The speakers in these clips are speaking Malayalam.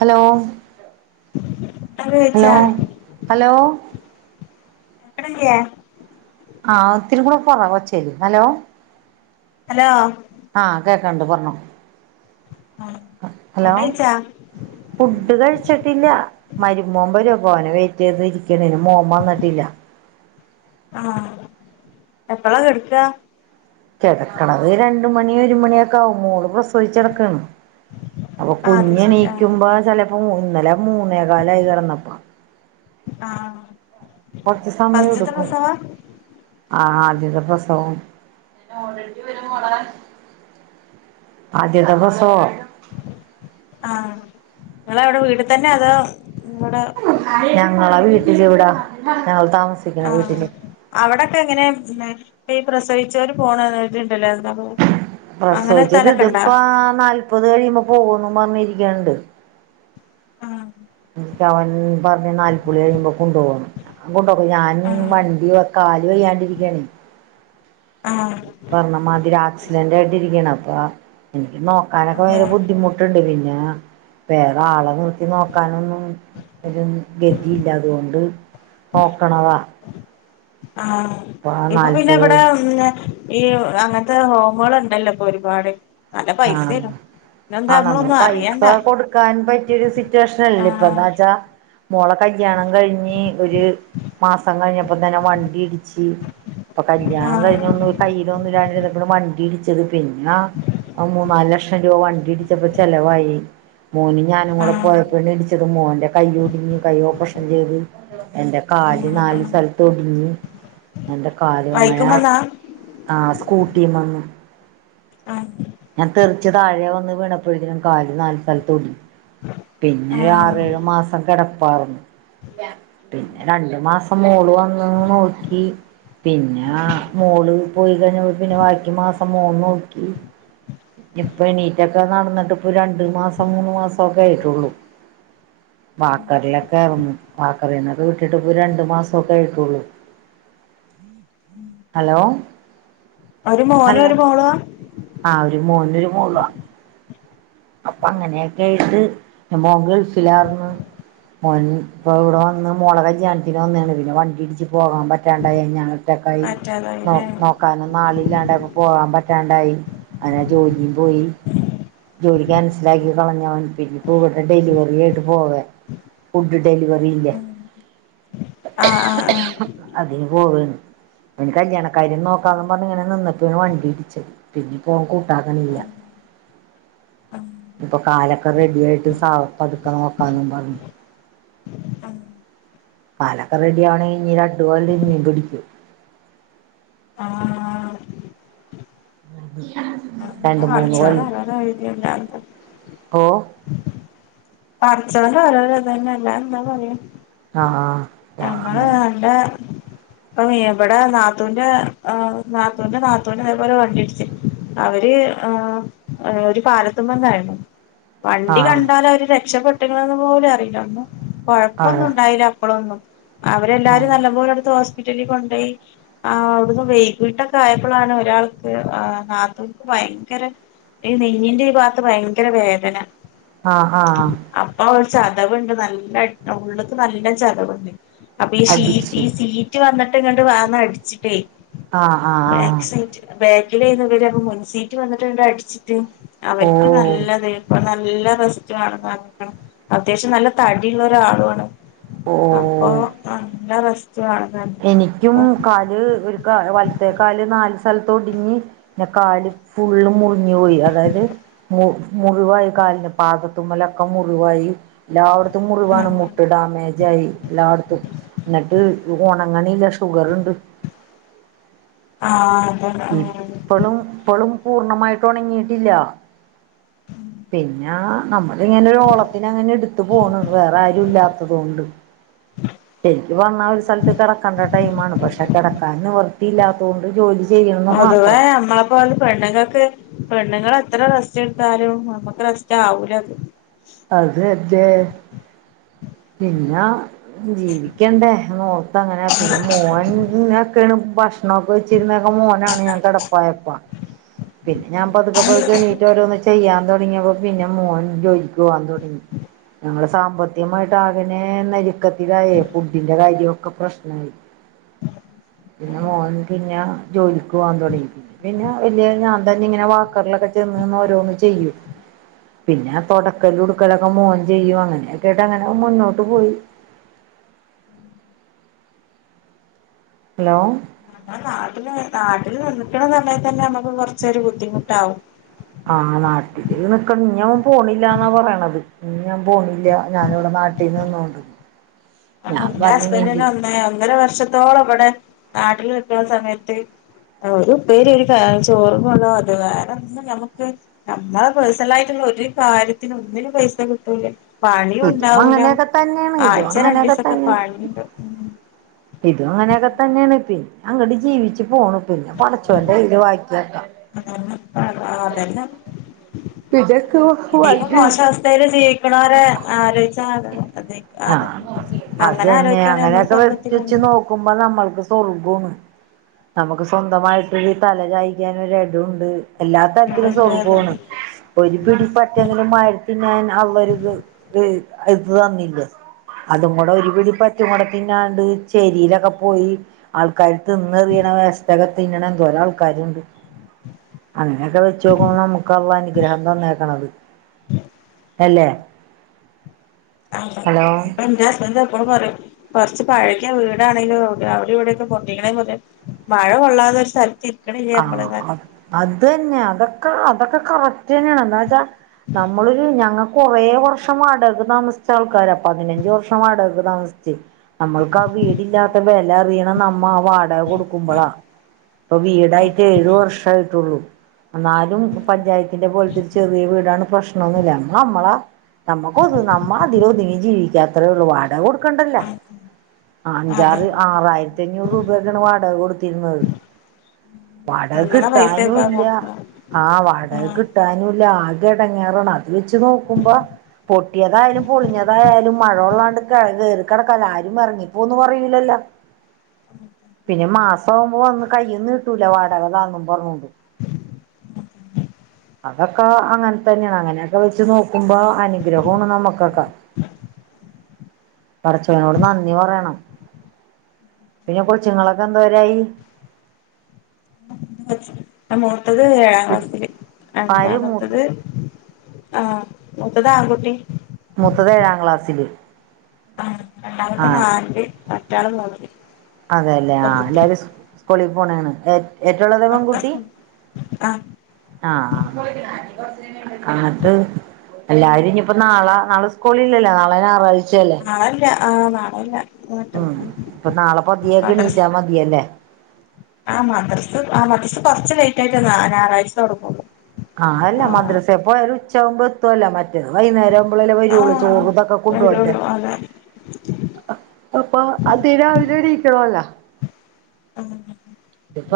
ഹലോ ഫുഡൊക്കെ ഹലോ കഴിച്ചാ ഹലോ കേക്കണ്ണില്ലേ ആഹ് ഒത്തിരി കൂടെകൊറവച്ചേല് ഹലോ ഹലോ ആഹ് കേക്കണ്ട് പറഞ്ഞോ ആഹ് ഹലോ ഫുഡഴിച്ചാ ഫുഡ് കഴിച്ചിട്ടില്ല മരുമോൻ വരും പ്പോ ഓനെ വെറ്റ്യ്ത് ഇരിക്കണന് മോൻ വന്നിട്ടില്ല ആഹ് എപ്പളാ കെടക്ക കിടക്കണത് രണ്ട് മണി ഒരു മണിയൊക്ക ആവും മോള് പ്രസവിച് കെടക്കാണ് അപ്പൊ ആഹ് അത് ശരി ആഹ് കുഞ്ഞ്ണീക്കുമ്പോ ചെലപ്പോ ഇന്നലെ മൂന്നേകാലായി കെടന്നപ്പ ആഹ് കൊറച്ച് സമയം ഫസ്റ്റ്ത്തെ എടുക്കും പ്രസവാ ആഹ് ആദ്യത്തെ പ്രസവോം ഇത് നിന്റെ മോളാ ആദ്യത്തെ പ്രസവൊ ആഹ് നിങ്ങളെവിടെ വീട്ടിതന്നെ അതോ നിങ്ങടെ ഞങ്ങളാ വീട്ടിലിവിടാ ഞങ്ങൾ താമസി ആഹ് അവിടൊക്കെ എങ്ങനെ ഇപ്പ ഈ പ്രസവിച്ചവര് പോണന്ന്ട്ടുണ്ടല്ലോ എന്താ പോ പ്രസവിച്ചത് ഇതിപ്പോ നാല്പത് കഴിമ്പോ പോവെന്നും പറഞ്ഞിരിക്കണ്ട് ആഹ് ഇക്ക അവൻ പറഞ്ഞ് നാല്പ്പുളി കഴിയുമ്പോ കൊണ്ടുപോണം കൊണ്ടോക്കൊ ഞാൻ ആഹ് വണ്ടി വ കാല് വയ്യാണ്ടിരിക്കണേ ആഹ് പറണമാതിരി ആക്സിഡന്റ് ആയിട്ടിരിക്കാണ് അപ്പ എനിക്ക് നോ ക്കാനൊക്കെ ഭയങ്കര അതെ ബുദ്ധിമുട്ടുണ്ട് പിന്നെ വേറെ ആളെ നിർത്തി നോക്കാനൊന്നും ഒരു ഗതിയില്ല അതുകൊണ്ട് നോക്കണതാ ആഹ് ഇപ്പ ഇപ്പൊ പിന്നെ നാല്പത് എവിടെ ഉണ്ടെ ഈ അങ്ങനത്തെ ഹോമുകളുണ്ടല്ലോ ഇപ്പൊ ഒരുപാട് പൈസനു ആഹ് നമ്മള് പൈസ കൊടുക്കാൻ പറ്റിയൊരു സിറ്റുവേഷൻ അല്ല ഇപ്പൊ ആഹ് എന്താ വച്ചാ മോളെ കല്യാണം കഴിഞ്ഞ് ഒരു മാസം കഴിഞ്ഞപ്പ തന്നെ വണ്ടി ഇടിച്ച് അപ്പൊ കല്യാണം ആഹ് കഴിഞ്ഞ് ഒന്ന് കയിലൊന്നുരണ്ടിരുന്നപ്പളും വണ്ടി ഇടിച്ചത് പിന്ന മൂന്നാല് ലക്ഷം രൂപ വണ്ടി ഇടിച്ചപ്പോ ചെലവായി മോന് ഞാനും കൂടെ ആഹ് പോയപ്പണ് ഇടിച്ചത് മോന്റെ കൈ ഒടിഞ്ഞു കൈ ഓപ്പറേഷൻ ചെയ്തു എന്റെ കാല് ആഹ് നാല് ആഹ് സ്ഥലത്തോടി പിന്നെ എന്റെ കാലും അങ്ങനെ ബൈക്കും വന്നാ ആഹ് സ്കൂട്ടിമെന്നും ആഹ് ഞാൻ തെറ്ച് താഴെ വന്ന് വീണപ്പോയേകിനും കാല് നാല് സ്ഥലത്ത് ഒടിഞു പിന്നെ ആഹ് ആറേഴു മാസം കെടപ്പാർന്നു പിന്നെ രണ്ടു മാസം മോള് വന്ന്ന്ന് നോക്കി പിന്നാ മോള് പോയി കഴിഞ്ഞപ്പൊ പിന്നെ ബാക്കി മാസം മോൻ നോക്കി ഇപ്പ എണീറ്റൊക്കെ നടന്ന്ട്ട് ഇപ്പൊ രണ്ടു മാസം മൂന്ന് മാസം ഒക്കെ ആയിട്ടൊള്ളൂ വാക്കറിലൊക്കെ ഉം വാക്കറിന്നൊക്കെ വിട്ടിട്ട് ഇപ്പൊ രണ്ട് മാസൊക്കെ ആയിട്ടൊള്ളൂ [inaudible] ഹലോ ഒരുമോനും മോളുവ ആഹ് ഒരു മോനൊരു മോളു ആ അപ്പ അങ്ങനെയെക്കെ ആയിട്ട് മോൻ ഗൾഫിലാർന്നു മോന് ഇപ്പ ഇവടെ വന്ന് മോളകല്യാണത്തിന് വന്നാണ് പിന്നെ വണ്ടി ഇട്ച്ച് പോകാൻ പറ്റാണ്ടായ്ഞാ സ്റ്റാക്കായി നോ പറ്റാതായില്ലേ നോ ക്കാനൊന്നും ആളില്ലാണ്ടായപ്പൊ പോകാൻ പറ്റാണ്ടായി അങ്ങനെ ജോലിം പോയി ജോലി ക്യാൻസലാക്കി കളഞ്ഞവൻ പിന്നെ ഇപ്പൊ ഇവിടെ ഡെലിവറി ആയിട്ട് പോവെ ഫുഡ് ഡെലിവറി ഇല്ലേ ആഹ് ആഹ് ആഹ് അതിന് പോകാണ് അവന് കല്യാണക്കാര്യം നോക്കാന്നും പറഞ് ഇങ്ങനെ നിന്നപ്പേണ് വണ്ടി ഇട്ച്ചത് പിന്നിപ്പോൻ കൂട്ടാകണില്ല ഇപ്പൊ കാലൊക്കെ റെഡിയായിട്ട് സാവ് പതുക്ക നോക്കാന്നും പറഞ്ഞു കാലൊക്ക റെഡി ആവണെ ഇഞ്ഞി രണ്ട് കൊല്ലം ഇഞ്ഞി പിടിക്കും ആഹ് ആഹ് [unintelligible] പിന്നെ പടചോന് കൊല്ലം ഹലാലായത് എല്ലാവർക്കും ഓ പടച്ചോന് ഓരോരതന്നെ അല്ലാ എന്താ പറയാ ആഹ് ആഹ് ഞങ്ങള് അങ്ങനെ നല്ല ഇപ്പൊ മീന് ഇവടെ നാത്തൂന്റെ നാത്തൂന്റെ നാത്തൂനെ ഇതേപോലെ വണ്ടി ഇട്ച് അവര് ആഹ് ഒരു പാലത്ത്മ്മന്നായിരുന്നു വണ്ടി ആഹ് കണ്ടാലവര് രക്ഷപെട്ട്ക്ക്ന്ന് പോലും അറില്ലന്ന് കൊഴപ്പൊന്നും അതെ ഉണ്ടായില അപ്പളൊന്നും ആഹ് അവരെല്ലാരും നല്ലപോലെട്ത്ത് ഹോസ്പിറ്റലിൽ കൊണ്ടോയി ആഹ് അവ്ട്ന്ന് വൈകീട്ടൊക്കെ ആയപ്പൊളാണ് ഒരാൾക്ക് ആ നാത്തൂൻക്ക് ഭയങ്കര ഈ നെഞ്ഞിന്റെ ഈ ഭാഗത്ത് ഭയങ്കര വേദന ആഹ് ആഹ് ആഹ് അപ്പൊ ചതവ്ണ്ട് നല്ല ഉള്ള്ക്ക് നല്ല ചതവ്ണ്ട് അപ്പൊ ഈ ശീ അടിച്ച് ഈ സീറ്റ് വന്ന്ട്ട് ഇങ്ങണ്ട് വാന്നട്ച്ട്ടേ ആഹ് ആഹ് ബേക്ക് ആഹ് സീറ്റ് ബേക്കിലേന്നു ഇവർ മുൻസീറ്റ് വന്നിട്ട്ങ്ങണ്ട് അട്ച്ട്ട് ഓ അവർക്ക് ന നല്ലതേര്ന്നു നല്ല റെസ്റ്റ് വാണെന്ന് പർഞ്ക്ക്ണ് അത്യാവശ്യം നല്ല തടിള്ള ഒരാളു വാണ് അപ്പൊ ഓ നല്ല റെസ്റ്റ് വാണം എനിക്കും കാല് ഒരു കാ വലത്തേ കല് നാല് സ്ഥലത്ത് ഒടിഞ് പിന്നെ കാല് ഫുള്ള് മുറിഞ്ഞു പോയി അതായത് മു മുറിവായി കാലിന് പാതത്ത്മ്മലൊക്കെ മുറിവായി എല്ലാട് ത്തും മുറവാണ് മുട്ട് ഡാമേജായി എല്ലാട്ത്തും ഇന്ന്ട്ട് ഓണങ്ങണില്ല ഷുഗർണ്ട് ആഹ് അതെന്നെ ഇപ്പളും പ്പളും പൂർണ്ണമായിട്ട് ഉണങ്ങിട്ടില്ല പിന്നെ നമ്മളിങ്ങനെരു ഓളത്തിന അങ്ങനെ ഇട്ത്ത് പോണ് വേറെ ആരും ഇല്ലാത്തതോണ്ട് ശെരിക്ക് പറഞ്ഞാ ഒരു സ്ഥലത്ത് കടക്കേണ്ട ടൈം ആണ് പക്ഷെ കടക്കാൻ നിവർത്തിയില്ലാത്തതോണ്ട് ജോലി ചെയ്യുന്നു മാത്രം അപ്പൊ അത് പെണ്ണുങ്ങൾക്ക് പെണ്ണുങ്ങൾ എത്ര റസ്റ്റ് എടുത്താലും നമ്മുക്ക് റസ്റ്റാവൂല അത് അത് തന്നെ പിന്ന ജീവിക്കണ്ടേ നോർത്തങ്ങനെ പിന്നെ മോൻ ഇനൊക്കെയാണ് ഭക്ഷണൊക്കെ വെച്ചിരുന്നക്കെ മോനാണ് ഞാൻ കിടപ്പായപ്പ പിന്നെ ഞാൻ പതുക്കെ പതുക്കെ എണീറ്റ് ഓരോന്ന് ചെയ്യാൻ തുടങ്ങിയപ്പോ പിന്നെ മോൻ ജോലിക്ക് പോയി പോവാൻ തുടങ്ങി ഞങ്ങള് സാമ്പത്തികമായിട്ട് അകനെ നെരുക്കത്തിലായേ ഫുഡിന്റെ കാര്യൊക്കെ പ്രശ്നമായി പിന്നെ മോൻ പിന്ന ജോലി ക്ക് പോകാൻ തുടങ്ങി പിന്നെ പിന്ന വലിയ ഞാൻ തന്നെ ഇങ്ങനെ വാക്കറിലൊക്ക നിന്ന് നിന്ന്ഓരോന്ന് ചെയ്യും പിന്നെ തൊട ക്കലും ഉടുക്കലൊക്കെ മോൻ ചെയ്യും അങ്ങനെയൊക്കെട്ട് അങ്ങനെ മുന്നോട്ട് പോയി ഹലോ എന്ന നാട്ടിൽ നാട്ടിൽ നിക്കണ സമയത്ത് തന്നെ നമുക്ക് കുറച്ചൊരു ബുദ്ധിമുട്ടാവും ആ നാട്ടില് നിക്കണ ഇനി അവൻ പോണില്ലാന്നാ പറയണത് ഇനി ഞാൻ പോണില്ല ഞാനിവിടെ നാട്ടീ ന്ന് നിന്നോണ്ട് ഞാൻ എന്റെ പറഞ്ഞ് ഹസ്ബൻഡ ഇ വന്നെ ഒന്നര വർഷ- എന്തോള അവിടെ നാട്ടിൽ നിക്ക്ണ സമയത്ത് ഒരുപ്പേരി ഒരു കറി ചോറും കൊണ്ടാവാൻ പറ്റുള്ളൂ, കാരണം [unintelligible] നമക്ക് നമ്മള പേഴ്സണൽ ആയിട്ടുള്ള ഒരു കാര്യത്തിനു ഒന്നിനും പൈസ കിട്ടൂല ഇതും പണിയുണ്ടാവൂല അങ്ങനെയൊക്കെ തന്നെയാണ് ഇതും ആഴ്ച രണ്ടു അങ്ങനെയൊക്കെ ദിവസൊക്കെ തന്നെ പണിയുണ്ടാവ മ് ഇതും അങ്ങനെയൊക്കെ തന്നെയാണ് പിന്നെ അങ്ങോട്ട് ജീവിച്ചു പോണ് പിന്നെ പടച്ചോന്റെ കയ്ൽ വായ് ക്കിയക്കാം അതല്ല ആ അതെന്നെ ഇതൊക്കെ [unintelligible] വഴി മോശാവസ്ഥയില് [unintelligible] ണവരെ ആലോചിച്ചാ അതെ ആഹ് [unintelligible] അങ്ങനെ ആലോചിക്കാണേൽ നമ്മൾ സ്വർഗത്തില് പോണം [unintelligible] നമ്മുക്ക് സ്വർഗ്ഗ ാണ് നമുക്ക് സ്വന്തമായിട്ട് ഒരു തല ചായിക്കാൻ ഒരു ഇടുണ്ട്. എല്ലാ തരത്തിലും ഇവിടെണ്ട് സ്വർഗ്ഗാണ്. ഒരു പിടി പറ്റെങ്കിലും മഴത്തിന്നാൻ അള്ളെരു ഹ് ഹ് ഇത് തന്നില്ലേ അതും കൂടെ ഒരുപിടി പച്ചമുടത്തിന്നാണ്ട് ചേരിയിലൊക്കെ പോയി ആൾക്കാർ തിന്ന് എറീണ വേസ്റ്റൊക്കെ തിന്നണ എന്തോരാൾക്കാരുണ്ട്. അങ്ങനെയൊക്കെ വെച്ചു നോക്കുമ്പൾ നമുക്കു അള്ള അനുഗ്രഹം തന്നേക്കണത് അല്ലേ അതെ ഹലോ എൻ്റെ ഹസ്ബൻ്റ് എപ്പളും പറിം കുറച്ച് പഴകിയ വീടാണെങ്കിലും അവിടെ ഇവിടൊക്കെ പൊട്ടീക്കണേ മുതൽ മഴ കൊള്ളാതെ ഒരു സ്ഥലത്തി ആ അത് തന്നെഅതൊക്കെ അതൊക്കെ കറക് റ്റന്നാണ് എന്ന് വെച്ചാ നമ്മളില് ഞങ്ങള്ക്ക കൊറേ വർഷം വാടകക്ക് താമസിച്ച ആൾക്കാരാ പതിനഞ്ച് വർഷം വാടകക്ക് താമസിച്ച്. നമ്മൾക്ക് ആ വീടില്ലാത്ത വില അറിയണം നമ്മ ആ വാടക കൊടുക്കുമ്പോളാ. ഇപ്പൊ വീട് ടായിട്ട് ഏഴു വർഷായിട്ടേയുള്ളൂ. എന്നാലും പഞ്ചായത്തിന്റെ പോലത്തെ ചെറിയ വീടാണ് പ്രശ്നന്നുല്ല നമ്മള നമ്മള നമ്മുക്ക് അത് നമ്മൾ അതിലെതിങ്ങി ജീവിക്കാ അത്ര ഉള്ളു. വാടക കൊടു ണ്ടല്ല അതെ അഞ്ചാറ് ആറായിരത്തി അഞ്ഞൂറ് രൂപക്കാണ് വാടക കൊടുത്തിരുന്നത്. വാടകക്ക് തിന്നണ കിട്ടാനും പൈസയൊക്കെ ഇല്ല കൊടുക്കണം ആ വാടകക്ക് ആഹ് കിട്ടാനുംല്ല ആകെ എടങ്ങാറാണ് അത് വെച്ച് നോക്കുമ്പോ പൊട്ടിയതായാലും പൊളി ഞ്ഞതായാലും മഴൊള്ളാണ്ട് ക കയറി കിടക്കല്ല ആരും ഇറങ്ങിപ്പോന്നും പറയൂലല്ലോ [inaudible] പിന്നെ മാസമാകുമ്പോ വന്ന് കയ്യിന്ന് കിട്ടൂല വാടകതാന്നും പറഞ്ഞോണ്ട്. [inaudible] അതൊക്കെ അങ്ങനെ തന്നെയാണ് അങ്ങനെയൊക്കെ വെച്ച് നോക്കുമ്പോ അനുഗ്രഹാണ് നമുക്കൊക്കെ [inaudible] പടച്ചോനോട് നന്ദി പറയണം പിന്നെ കൊച്ച്ങ്ങളൊക്കെ എന്തോരായി? മൂത്തത് ഏഴാം കു ക്ലാസില് ആര് രണ്ടാമത്തത് മൂത്ത ആ മൂത്തത് ആൺകുട്ടി മുത്തത് ഏഴാം ക്ലാസ്സില് ആ രണ്ടാമത്തെ ആഹ് നാലില് മറ്റേആള് മൂന്നില് അതെല്ലേ ആ പെൺകുട്ടി എല്ലാരും സ് സ്കൂളിൽ പോണാണ് ഏ ഏറ്റുളെതാ ഒക്കെ പെൺകുട്ടി സ്കൂൾ ആഹ് അഹാ അത് എല്ലാരും ഇനിയിപ്പോ നാളാ നാളെ സ്കൂളില്ലല്ലാ നളെ ഞാറാഴ് നാളെല്ലാ ആഹ് നാളെല്ലാ മറ്റന്നാള് വേഗെണീറ്റാ മതിയല്ലേ ആഹ് മദ്രസ് ആഹ് മദ്രസ് കൊറച്ച് ലേയിറ്റായിട്ടാ നാ ഞായറാഴ്ച തൊടങ്ങുള്ളൂ ആഹ് അല്ലാ മദ്രസ്സേ പോയാലും ഉച്ചാവുമ്പം എത്തുവല്ലോ മറ്റ് റ്റെത് വൈന്നേരം ആവുമ്പളല്ലേ വരുള്ളൂ ആഹ് ചോറുതൊക്കെ കൊണ്ടോണ്ടെ വരുള്ളൂ അതെ ആഹ് അപ്പൊ അതിരാവിലെ എണീക്കണവല്ലോ അതെന്നെ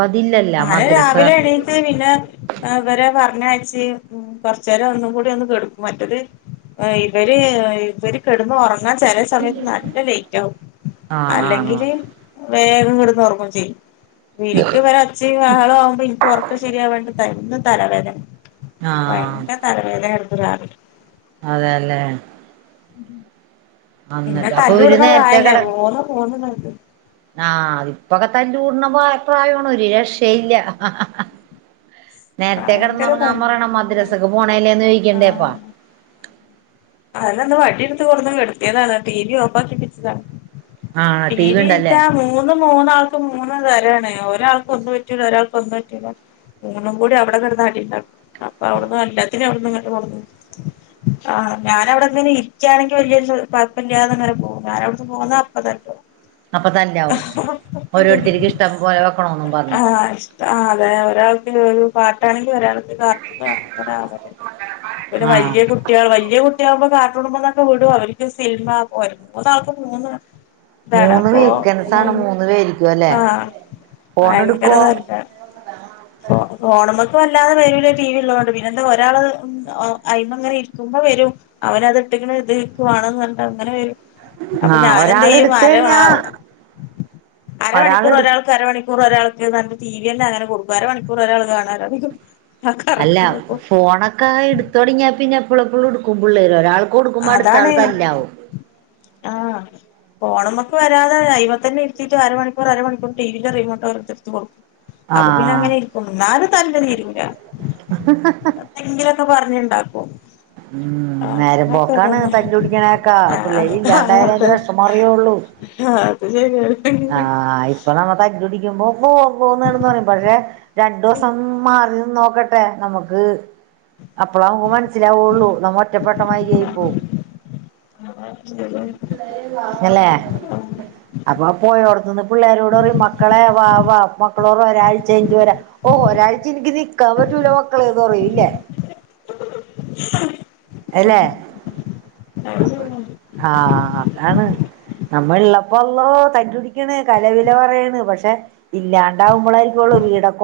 അതില്ലല്ല നാളെ മദ്രസ രാവിലെണീ ട്ട് പിന്നെ ഏഹ് ഇവരെ പറഞ്ഞയച്ച് കൊറച്ചേരം ഒന്നും കൂടി ഒന്ന് കെട്ക്കും മറ്റത് ഏഹ് ഇവര് ഇവര് കെടന്ന് ഒറങ്ങാൻ ചെലെ സമയത്ത് നല്ല ലേറ്റാകും ആ ആ അല്ലെങ്കില് വേഗം കെടന്നൊറങ് ചെയ്യും [unintelligible] ഒച്ചി ബഹളം ആകുമ്പോ ഇൻക്ക് ഒറക്കം ശരിയാവാണ്ട് എന്നും തലവേദന ആ ആ ഭയങ്കര തലവേദനെടുക്കും രാവിലെ അതെല്ലേ പിന്നെ അന്നിട്ട് അപ്പൊ ഒരു തല്ലൂടുന്ന നേരത്തെ പ്രായല്ലേ കിട മൂന്നും മൂന്ന് തരത്തില് ആഹ് അതിപ്പൊക്കെ തല്ലൂട്ന്ന പ്രാ പ്രായാണ് ഒരു രക്ഷയില്ലാ നേരത്തെ ഭയങ്കര കെടന്നൊറങ്ങാൻ തല്ല് പറയണം മദ്രസക്ക് പോണേയല്ലേന്ന് ചോയിക്കണ്ടേ അപ്പം അതന്നെ ഇന്ന് വടിയെടുത്ത് കൊടന്ന് കെട്ത്തിയതാണ് ടി വി ഓഫ് ആക്കിപ്പിച്ചതാ ടി വി [unintelligible] മൂന്നും മൂന്നാൾക്ക് മൂന്ന് തരാണ് ഒരാൾക്ക് ഒന്നു പറ്റൂലാ ഒരാൾക്ക് ഒന്നു പറ്റൂലാ ന്നും കൂടി അവിടെ കെടന്ന് അടിണ്ടാക്കും അപ്പൊ അവിട്ന്നും എല്ലാത്തിനിം അവിട്ന്ന് ഇങ്ങണ്ട് കൊടന്ന് ആഹ് ഞാനവിടെങ്ങനെ ഇരിക്കയാണെങ്കി വല്യ കൊയപ്പല്ലാതെ ഇങ്ങനെ പോകും ഞാനവ്ടന്ന് പോന്നാ അപ്പ തല്ല് അപ്പൊ തല്ലാവും [unintelligible] ഓരോരുത്തർക്ക് ഇഷ്ടം പോലെ വെക്കണോന്നും പറഞ്ഞ് ആഹ് ശരി ആഹ് അതെ ഒരാൾക്ക് ഒരു പാട്ടാണെങ്കി ഒരാൾക്ക് [unintelligible] ഇവര് ആഹ് വല്യ കുട്ട് കുട്ടികൾ വല്യ കുട്ടിയാകുമ്പോ കാർട്ടൂണ് മ്മ്ന്നൊക്കെ വിടും അവര്ക്ക് സിൽമാ മൂന്ന് ആൾക്കും മൂന്ന് മൂന്ന് ഇതാണപ്പൊ ഉം വീക്കൻസാണ് മൂന്ന് പേരിക്കും അല്ലെ ആഹ് ഫോൺ ഭയങ്കര എടുക്കുവോ തല്ലാണ് ഫോ ഫോണ് മ്മക്ക് വല്ലാതെ വെരൂലാ ടി വി ഇള്ളോണ്ട് പിന്നെ എന്താ ഒരാള് ഉം അ അയിമങ്ങനെ ഇരിക്കുമ്പോ വെരും അവനത് ഇട്ട്ക്ക്ണ് ഇൻ ഇൻക്ക് വാണന്ന് പറഞ്ഞിട്ട് അങ്ങനെ വെരും അപ്പൊ ആഹ് ഒരാള് ഞാനെന്തയ്യും എടുത്ത് അര കഴിഞ്ഞാ ആഹ് ഒരാള് അരമണിക്കൂർ എടു ഒരാൾക്ക് അരമണിക്കൂർ മണിക്കൂർ ഒരാൾക്ക്ന്ന് പറഞ്ഞിട്ട് ടി വി തന്ന അങ്ങനെ കൊടുക്കും അര മണിക്കൂറ് ഒരാൾക്ക് കാണാല്ലോ അല്ലാ ഫോണൊക്കെ എടുത്ത് തൊടങ്ങിയാ പിന്നെ എപ്പളും എപ്പളും എടുക്കും പിള്ളേര് ഒരാള് അതാണ് ആഹ് ഫോണുമ്മക്ക് വരാതെ ഐമത്തന്നെ ഇരുത്തീറ്റ് അരമണിക്കൂർ അരമണിക്കൂർ ടി വി ൻ്റെ റിമോട്ട് ഓരോര്ത്തെരെട്ത്ത് കൊടുക്കും അപ്പ പിന്നെ ആഹ് അങ്ങനെ ഇരിക്കും എന്നാലും തല്ല് തീരുലാ എന്തെങ്കിലൊക്കെ പറഞ്ഞ്ണ്ടാക്കും ഉം [unintelligible] ആഹ് അങ്ങനൊക്കെ നേരമ്പോക്കാണ് തന്നെ തല്ല് പിടിക്ക്ണയൊക്കാ ആഹ് അത് ആഹ് പിള്ളേരില്ലാണ്ടായാലെ അതിൻ്റെ അതെ വെഷമം അറിയോള്ളൂ ആഹ് അത് ശരിയാ [unintelligible] ഇപ്പൊ നമ്മ തല്ല് പിടിക്കുമ്പോ അള്ളോ അള്ളോ എന്ന് കെടന്ന് പറയും പക്ഷെ രണ്ടു ദിവസം മാറി നിന്ന് നോക്കട്ടെ നമുക്ക് അപ്പളാ നമുക്ക് മനസ്സ് മനസ്സിലാവോള്ളൂ നമ്മ ഒറ്റപ്പെട്ടമാതിരിയായി പോവും. എല്ലേ അപ്പൊ പോയോടത്തിന്ന് പിള്ളേരോട് പറയും മക്കളെ വാ വാ മക്കള് പറയും ഒരാഴ്ച കഴിഞ്ഞിട്ട് വരാം ഓഹ് ഒരാഴ്ച എനിക്ക് നിൽക്കാൻ പറ്റൂല മക്കളേന്ന് പറയും അല്ലേ അല്ലേ അത് അപ്പ ശരിയാണ് ആഹ് അതാണ് നമ്മ ഉള്ളപ്പോ അള്ളോ തല്ല് പിടിക്കണ് കലപില പറയണ് പക്ഷേ ഇല്ലാണ്ടാവുമ്പോളായിരിക്കും ഉള്ളൂ വീടൊ